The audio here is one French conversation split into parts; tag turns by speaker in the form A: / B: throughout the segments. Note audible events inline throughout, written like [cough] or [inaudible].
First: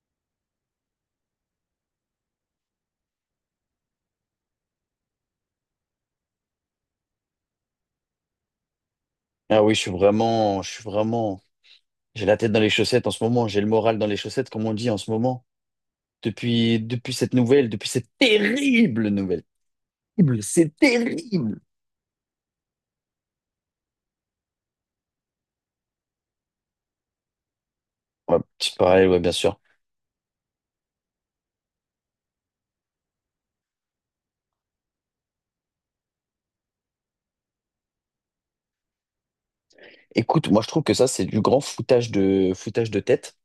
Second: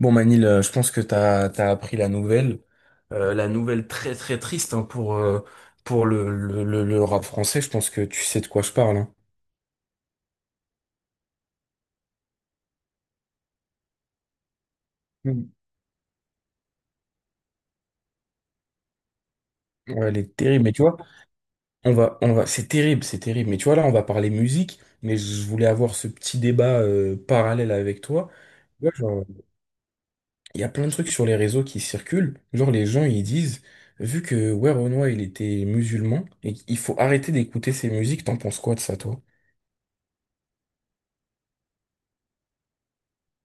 A: Bon Manil, je pense que t'as appris la nouvelle. La nouvelle très très triste hein, pour le rap français. Je pense que tu sais de quoi je parle, hein.
B: Ah oui, je suis vraiment, j'ai la tête dans les chaussettes en ce moment, j'ai le moral dans les chaussettes, comme on dit en ce moment.
A: Mm.
B: Depuis cette nouvelle, depuis cette terrible nouvelle.
A: Ouais, elle est
B: Terrible,
A: terrible. Mais
B: c'est
A: tu vois,
B: terrible.
A: on va, c'est terrible, c'est terrible. Mais tu vois là, on va parler musique. Mais je voulais avoir ce petit débat parallèle avec toi.
B: Ouais, petit
A: Tu vois,
B: parallèle, ouais,
A: genre,
B: bien sûr.
A: il y a plein de trucs sur les réseaux qui circulent. Genre les gens ils disent, vu que ouais Renoir il était musulman, et il faut arrêter d'écouter ses musiques. T'en penses quoi de ça, toi?
B: Écoute, moi je trouve que ça, c'est du grand foutage de tête.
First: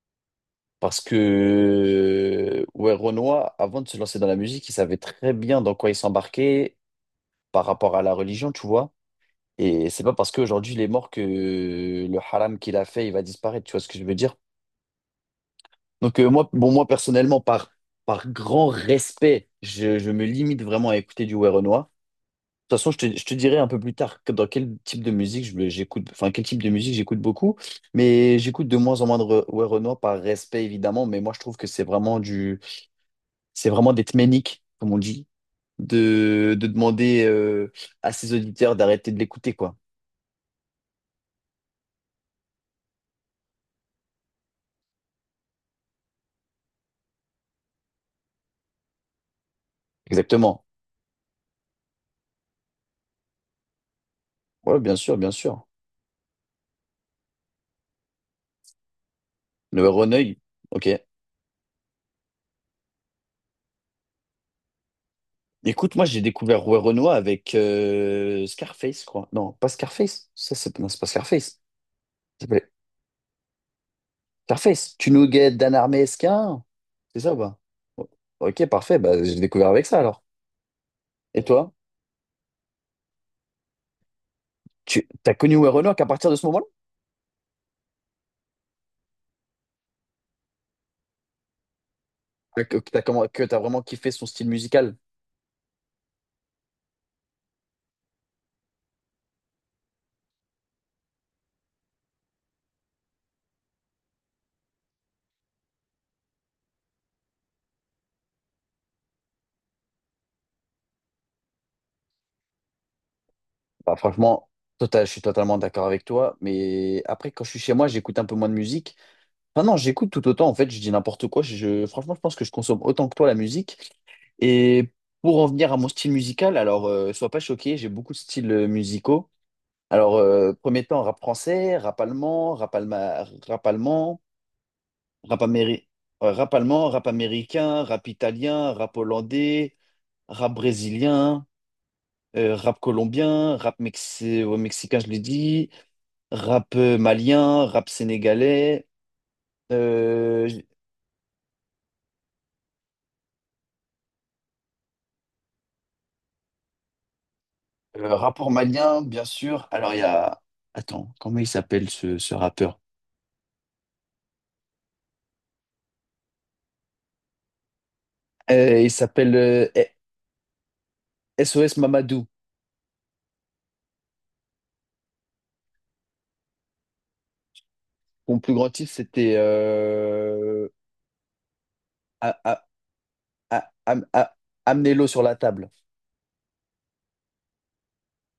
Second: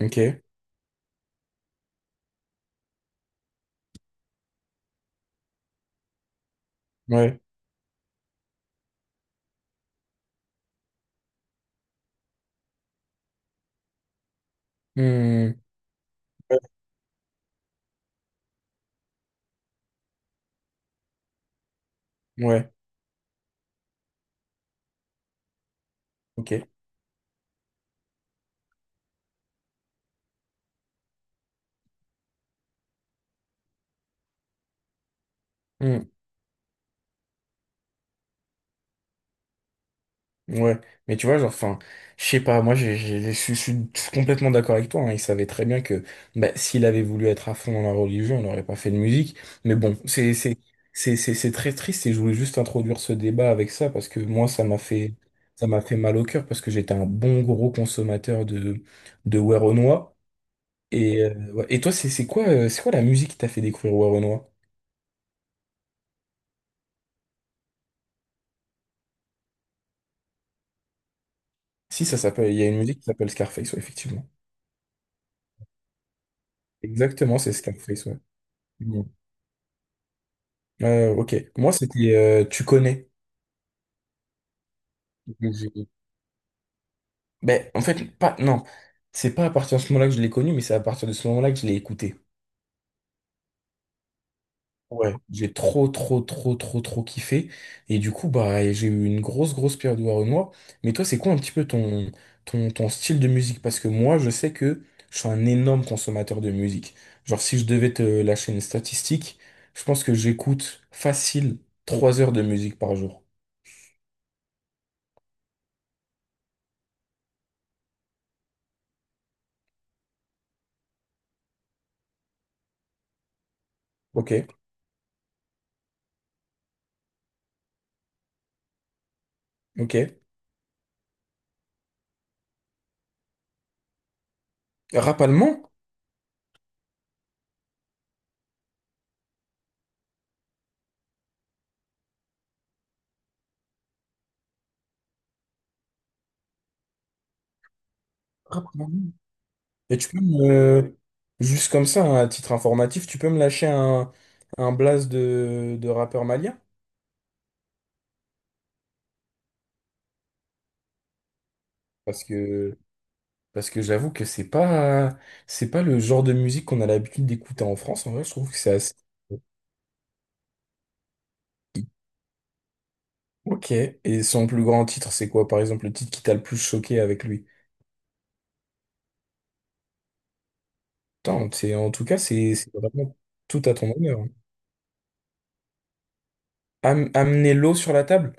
A: Ok.
B: Parce que, ouais, Renoir, avant de se lancer dans la musique, il savait très bien dans quoi il s'embarquait
A: Ouais.
B: par rapport à la religion, tu vois. Et c'est pas parce qu'aujourd'hui il est mort que le haram qu'il a fait, il va disparaître, tu vois ce que je veux dire?
A: Hmm.
B: Donc moi, bon, moi personnellement, par grand respect, je me limite vraiment à écouter du ouais Renoir.
A: Ouais,
B: De toute façon, je te dirai un peu plus tard dans quel type de musique j'écoute, enfin quel
A: ok.
B: type de musique j'écoute beaucoup, mais j'écoute de moins en moins de ouais Renoir par respect évidemment, mais moi je trouve que c'est vraiment d'être ménique, comme on dit,
A: Hmm.
B: de demander à ses auditeurs d'arrêter de l'écouter quoi.
A: Ouais, mais tu vois, genre, enfin, je sais pas, moi, je suis complètement d'accord avec toi, hein. Il savait très bien que bah, s'il avait voulu être à fond dans la religion, on n'aurait pas fait de musique, mais bon, c'est, c'est,
B: Exactement.
A: c'est, c'est c'est très triste et je voulais juste introduire ce débat avec ça parce que moi,
B: Ouais, bien sûr, bien sûr.
A: ça m'a fait mal au cœur parce que j'étais un bon gros consommateur de
B: Le ouais
A: Werenoi.
B: Renoir, ok.
A: Et, ouais. Et toi, c'est quoi, c'est quoi la musique qui t'a fait découvrir Werenoi?
B: Écoute, moi j'ai découvert Rouet Renoir avec Scarface, quoi. Non, pas Scarface. Ça, c'est non, c'est pas Scarface.
A: Si, ça
B: Ça
A: s'appelle, il y a
B: s'appelle
A: une musique qui s'appelle Scarface, ouais, effectivement.
B: Scarface. Tu nous guettes Dan Esquin. C'est ça ou
A: Exactement, c'est
B: pas?
A: Scarface,
B: O-
A: ouais.
B: Ok, parfait.
A: Mmh.
B: Bah, j'ai découvert avec ça alors.
A: Ok.
B: Et
A: Moi,
B: toi?
A: c'était Tu connais.
B: Tu t'as connu Rouet
A: Je-
B: Renoir qu'à partir de ce moment-là?
A: Ben, en fait, pas, non. C'est pas à partir de ce moment-là que je l'ai connu, mais c'est à partir de ce moment-là que je l'ai écouté.
B: Que t'as que t'as vraiment kiffé son style musical?
A: Ouais, j'ai trop, trop kiffé. Et du coup, bah, j'ai eu une grosse, grosse période de Renoir. Mais toi, c'est quoi un petit peu ton, ton, ton style de musique? Parce que moi, je sais que je suis un énorme consommateur de musique. Genre, si je devais te lâcher une statistique, je pense que j'écoute facile 3 heures de musique par jour.
B: Bah, franchement, je suis totalement d'accord avec toi. Mais après, quand je suis chez moi, j'écoute un peu moins de musique. Enfin non, j'écoute tout autant, en fait, je dis n'importe quoi. Franchement, je pense que je consomme autant que toi la musique.
A: Ok,
B: Et pour en venir à mon style musical, alors sois pas choqué, j'ai beaucoup de styles musicaux.
A: ok.
B: Alors, premier temps, rap français, rap allemand, rap, rap allemand,
A: Rap
B: rap,
A: allemand?
B: rap allemand, rap américain, rap italien, rap hollandais, rap brésilien, rap colombien, rap mexicain, je l'ai dit, rap malien, rap
A: Rap
B: sénégalais.
A: allemand. Et tu peux
B: Euh,
A: me, juste comme ça, hein, à titre informatif, tu peux me lâcher un blast de rappeur malien?
B: Rapport malien, bien sûr. Alors, il y a... Attends, comment il s'appelle ce,
A: Parce
B: ce rappeur?
A: que, parce que j'avoue que c'est pas le genre de musique qu'on a l'habitude d'écouter en France. En vrai, je trouve que c'est
B: Il
A: assez.
B: s'appelle SOS
A: [laughs]
B: Mamadou.
A: Ok. Et son plus grand titre, c'est quoi, par exemple, le titre qui t'a le plus choqué avec lui?
B: Mon plus grand titre, c'était
A: Attends, c'est, en tout cas,
B: A-
A: c'est
B: A-
A: c'est vraiment tout
B: A-
A: à ton
B: Am-
A: honneur, hein.
B: A- Amenez-l'eau sur la table.
A: Am- amener l'eau sur la table?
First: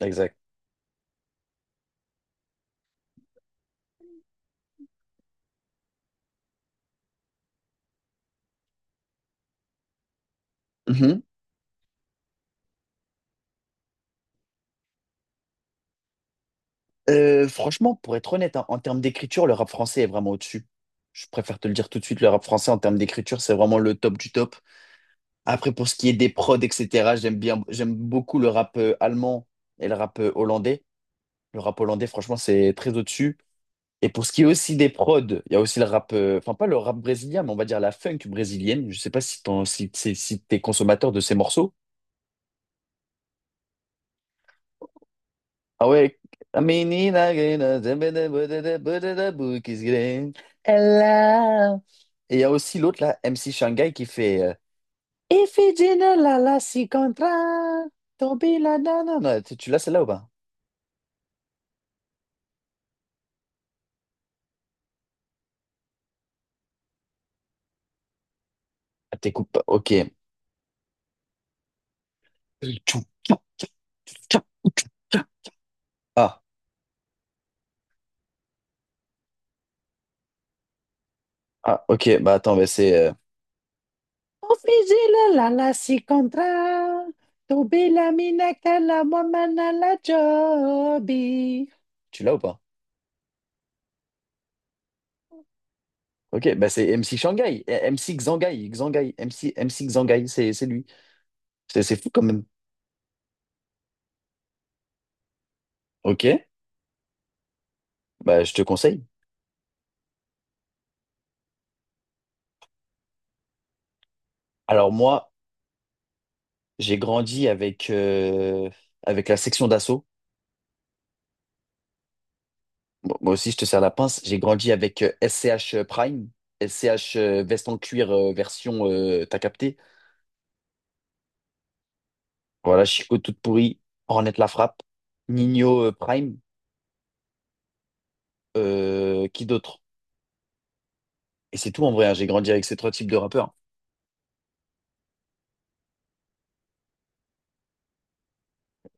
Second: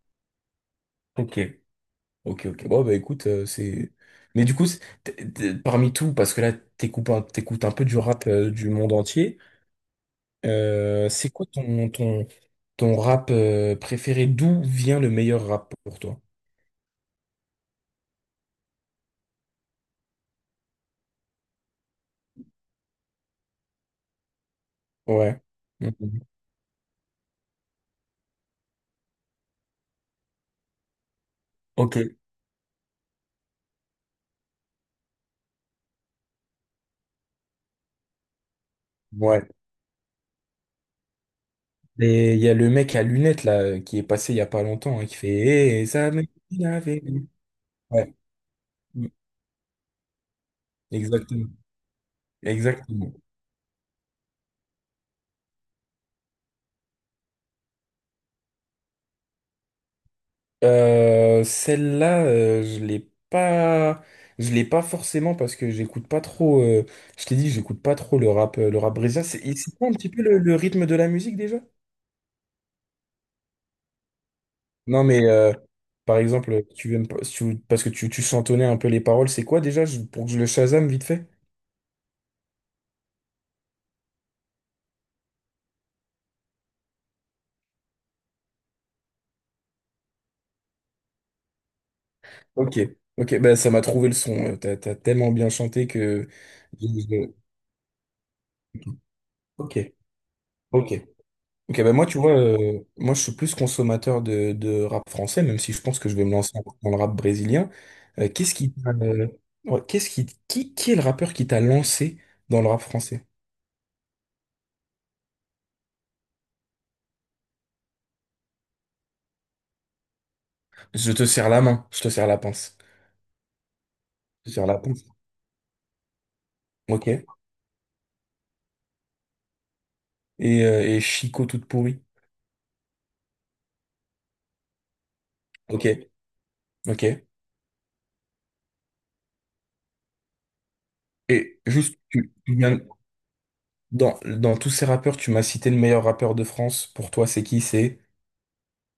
B: Exact.
A: Ok, ok, ok. Bon, bah écoute, c'est. Mais du coup, t'es- parmi tout, parce que là, t'écoutes un peu du rap du monde entier,
B: Mhm.
A: c'est quoi ton, ton, ton rap préféré? D'où vient le meilleur rap pour toi?
B: Franchement, pour être honnête, hein, en termes d'écriture, le rap français est vraiment au-dessus. Je préfère te le dire tout de suite, le rap français en termes d'écriture, c'est vraiment le top du top.
A: Ouais.
B: Après, pour ce qui est
A: Mhm.
B: des prods, etc., j'aime bien, j'aime beaucoup le rap allemand et le rap hollandais. Le rap
A: Ok.
B: hollandais, franchement, c'est très au-dessus. Et pour ce qui est aussi des prods, il y a aussi le rap, enfin pas le rap brésilien, mais on va dire la funk brésilienne. Je sais pas si
A: Ouais.
B: si t'es consommateur de ces morceaux.
A: Et il y a le mec à lunettes, là, qui est passé il y a pas longtemps, hein, qui fait Eh,
B: Ah ouais. A
A: il avait-
B: menina grena,
A: Ouais.
B: zambada, bodada,
A: Mm.
B: bodada, bukis green.
A: Exactement.
B: Ella. Et il y a aussi l'autre
A: Exactement.
B: là, MC Shanghai, qui fait Ifigenia la la si contra, tombi la na na na. Tu l'as celle-là ou pas?
A: Celle-là, je l'ai pas forcément parce que j'écoute pas trop, je t'ai dit, j'écoute pas trop le rap
B: Ah,
A: brésilien. C'est
B: t'écoutes
A: et
B: pas.
A: c'est quoi
B: Ok.
A: un petit peu le rythme de la musique déjà? Non, mais par
B: Ah.
A: exemple, tu aimes pas- si tu- parce que tu chantonnais un peu les paroles. C'est quoi déjà pour que je le Shazam vite fait?
B: Ah, ok, bah attends, mais c'est. Officile la la la si contra, tu bilamina la wamana la jobi. Tu l'as ou pas?
A: Ok, ok, bah ça m'a trouvé le son. T'as, t'as tellement bien chanté que.
B: Ok, bah
A: je-
B: c'est MC
A: je-
B: Shanghai, MC Xangai, Xangai, MC,
A: Ok,
B: MC Xangai, c'est lui.
A: ok, ok.
B: C'est
A: Ben
B: c'est
A: moi,
B: fou
A: tu
B: quand
A: vois,
B: même.
A: moi, je suis plus consommateur de rap français, même si je pense que je
B: Ok,
A: vais me lancer dans le rap brésilien. Euh,
B: bah je
A: qu'est-ce
B: te
A: qui, t'a,
B: conseille.
A: euh, ouais, qu'est-ce qui est le rappeur qui t'a lancé dans le rap français?
B: Alors moi, j'ai grandi avec la section d'assaut.
A: Je te serre la main, je te serre la pince.
B: Bon, moi aussi, je te sers la pince. J'ai
A: Je te serre
B: grandi
A: la
B: avec
A: pince.
B: SCH Prime, SCH
A: Ok.
B: veste en cuir version, t'as capté?
A: Et Chico toute pourrie.
B: Voilà, Chico toute pourrie, Ornette la frappe, Nino
A: Ok,
B: Prime,
A: ok.
B: qui d'autre? Et
A: Et
B: c'est tout en
A: juste,
B: vrai, hein, j'ai grandi avec ces trois types de rappeurs.
A: dans, dans tous ces rappeurs, tu m'as cité le meilleur rappeur de France. Pour toi, c'est qui?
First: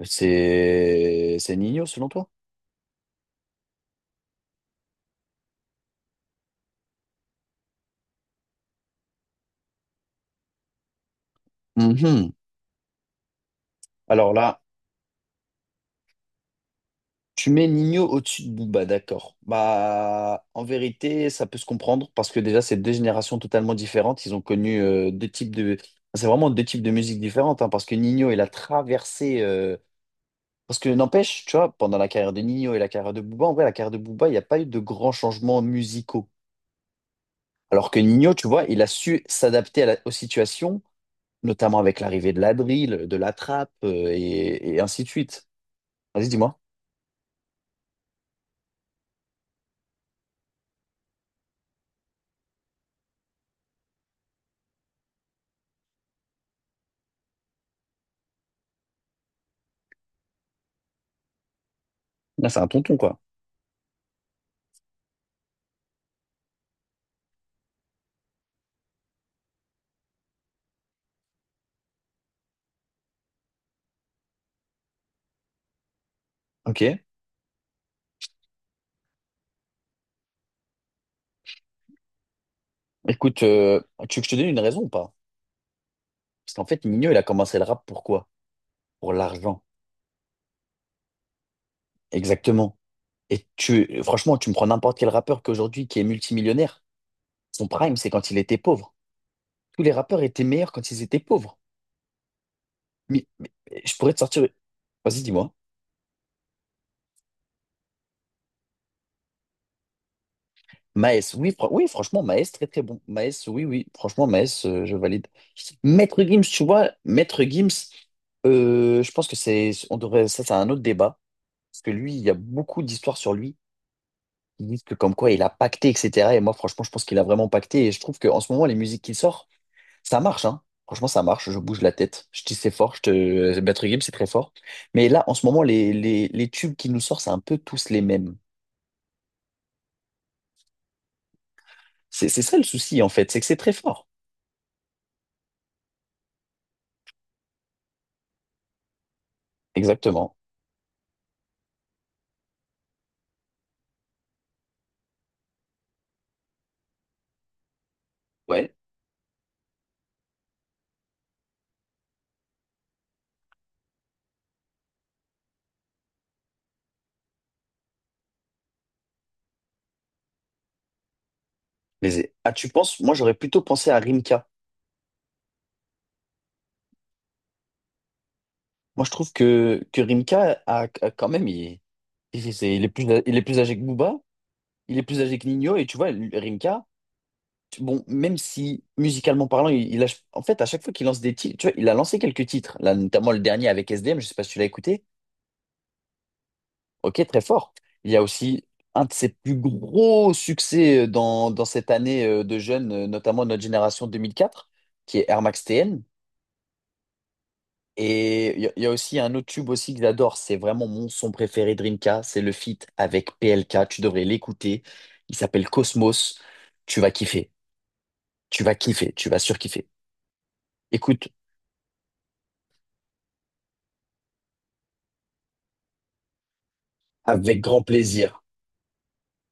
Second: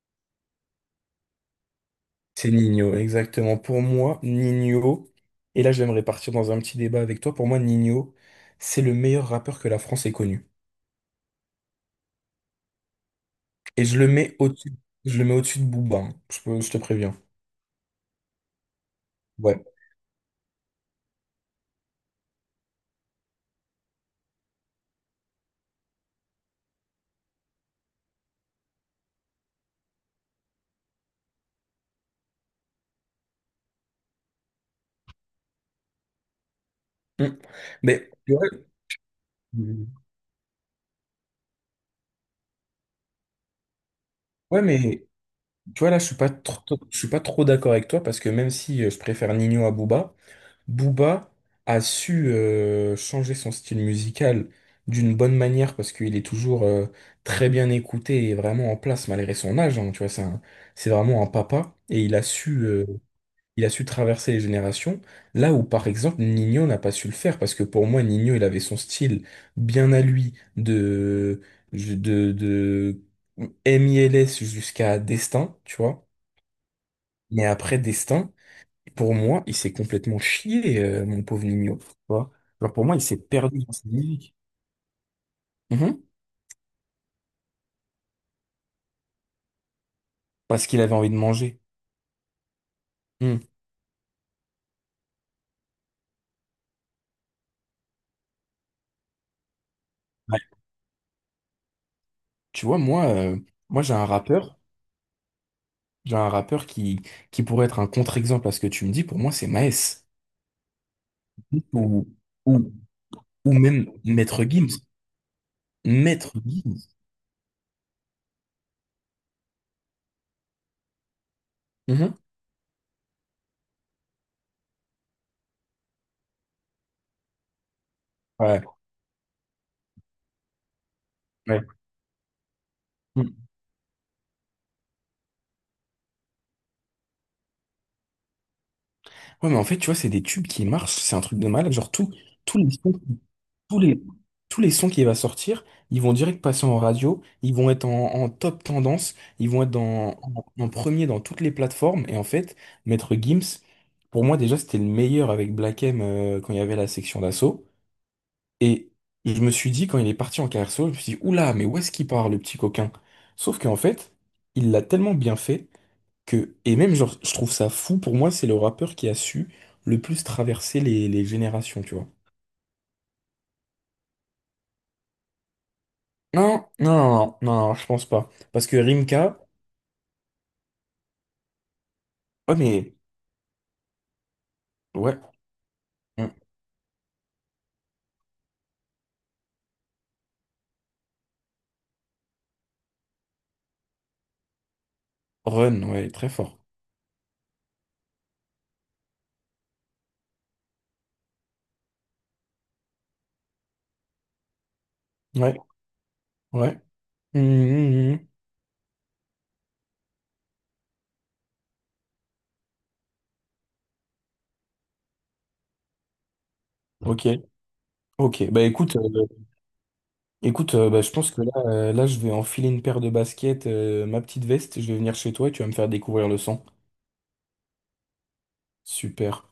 B: C'est Nino selon toi?
A: C'est Nino, exactement. Pour moi, Nino, et là j'aimerais partir dans un petit débat avec toi. Pour moi, Nino, c'est le meilleur rappeur que la France ait connu.
B: Mhm.
A: Et je le
B: Alors
A: mets
B: là,
A: au-dessus, je le mets au-dessus de Booba, hein. Je te préviens.
B: tu mets Nino au-dessus de Booba, d'accord.
A: Ouais.
B: Bah, en vérité, ça peut se comprendre parce que déjà, c'est deux générations totalement différentes. Ils ont connu deux types de... enfin, c'est vraiment deux types de musique différentes, hein, parce que Nino, il a traversé. Parce que n'empêche, tu vois, pendant la carrière de Nino et la carrière de Booba, en vrai, la carrière de Booba, il n'y a pas eu de grands changements musicaux.
A: Mm.
B: Alors que
A: Mais tu
B: Nino, tu
A: vois,
B: vois, il a su s'adapter à
A: mm,
B: aux situations, notamment avec l'arrivée de la drill, de la trappe,
A: ouais,
B: et ainsi
A: mais
B: de suite.
A: tu vois là,
B: Vas-y, dis-moi.
A: je suis pas trop d'accord avec toi parce que même si je préfère Nino à Booba, Booba a su changer son style musical d'une bonne manière parce qu'il est toujours très bien écouté et vraiment en place malgré son âge, hein. Tu vois, c'est vraiment un papa et il a
B: Là, c'est un tonton, quoi.
A: il a su traverser les générations. Là où par exemple Nino n'a pas su le faire parce que pour moi Nino il avait son style bien à lui de de MILS jusqu'à Destin, tu vois.
B: Ok.
A: Mais après Destin. Et pour moi, il s'est complètement chié, mon pauvre Nino, tu vois. Alors pour moi, il s'est
B: Écoute,
A: perdu dans sa
B: tu veux que je
A: musique.
B: te donne une raison ou pas?
A: Mhm.
B: Parce qu'en fait, Nino, il a commencé le rap pour quoi? Pour l'argent.
A: Parce qu'il avait envie de manger.
B: Exactement.
A: Mm.
B: Et franchement, tu me prends n'importe quel rappeur qu'aujourd'hui qui est multimillionnaire. Son prime, c'est quand il était pauvre. Tous les rappeurs
A: Ouais.
B: étaient meilleurs quand ils étaient pauvres.
A: Tu vois, moi,
B: Mais- mais-
A: moi
B: mais je pourrais te sortir. Vas-y, dis-moi.
A: j'ai un rappeur qui pourrait être un contre-exemple à ce que tu me dis. Pour moi, c'est Maes.
B: Maes, oui, oui,
A: Ou,
B: franchement, Maes, très
A: ou,
B: très bon. Maes,
A: ou
B: oui, oui,
A: même
B: franchement,
A: Maître
B: Maes,
A: Gims.
B: je valide. Maître
A: Maître
B: Gims, tu
A: Gims.
B: vois, Maître Gims, je pense que c'est, on devrait, ça, c'est un autre débat. Parce que
A: Mhm.
B: lui, il y a beaucoup d'histoires sur lui qui disent que comme quoi il a pacté, etc. Et moi, franchement, je pense qu'il a vraiment pacté. Et je trouve qu'en ce
A: Ouais,
B: moment, les musiques qu'il sort, ça marche, hein. Franchement, ça marche. Je
A: ouais.
B: bouge la tête. Je dis c'est fort. Je
A: Mm.
B: te... Maître Gims, c'est très fort. Mais là, en ce moment, les tubes qu'il nous sort, c'est un peu tous les mêmes.
A: Ouais, mais en fait, tu vois, c'est des tubes qui marchent. C'est un truc de malade. Genre, tout,
B: C'est ça
A: tous
B: le
A: les sons,
B: souci, en fait, c'est que c'est très
A: tous les,
B: fort.
A: tous les sons qui va sortir, ils vont direct passer en radio, ils vont être en, en top tendance, ils vont être dans,
B: Exactement.
A: en, en premier dans toutes les plateformes. Et en fait, Maître Gims, pour moi déjà, c'était le meilleur avec Black M quand il y avait la section d'assaut.
B: Ouais.
A: Et je me suis dit, quand il est parti en carrière solo, je me suis dit, oula, mais où est-ce qu'il part, le petit coquin? Sauf qu'en fait, il l'a tellement bien fait que, et même genre, je trouve ça fou, pour moi, c'est le rappeur qui a su le plus traverser les générations, tu vois.
B: Les... Ah, tu penses? Moi, j'aurais plutôt pensé à Rimka.
A: Non, non, non, non, non, je pense pas. Parce que
B: Moi, je trouve
A: Rimka,
B: que Rimka quand même,
A: oh mais,
B: il est plus âgé que Booba, il est
A: ouais,
B: plus âgé que Nino, et tu vois,
A: hmm,
B: Rimka, bon, même si musicalement parlant, en fait, à chaque fois qu'il lance des titres, tu vois, il a lancé quelques titres, là, notamment le dernier avec S D SDM, je sais pas si tu l'as écouté,
A: Run, ouais, très fort.
B: ok, très fort. Il y a aussi un de ses plus gros succès dans cette année de jeunes, notamment notre génération 2004, qui est Air
A: Ouais,
B: Max TN.
A: ouais. Hmm, hmm,
B: Et il y a aussi un autre tube aussi que j'adore, c'est vraiment mon son préféré Drinka. C'est le feat avec PLK, tu devrais l'écouter. Il s'appelle Cosmos, tu
A: hmm.
B: vas
A: Ok,
B: kiffer,
A: ok. Bah
B: tu vas
A: écoute,
B: kiffer, tu vas surkiffer.
A: bah, je
B: Écoute,
A: pense que là, là, je vais enfiler une paire de baskets, ma petite veste, je vais venir chez toi et tu vas me faire découvrir le son.
B: avec grand plaisir.
A: Super.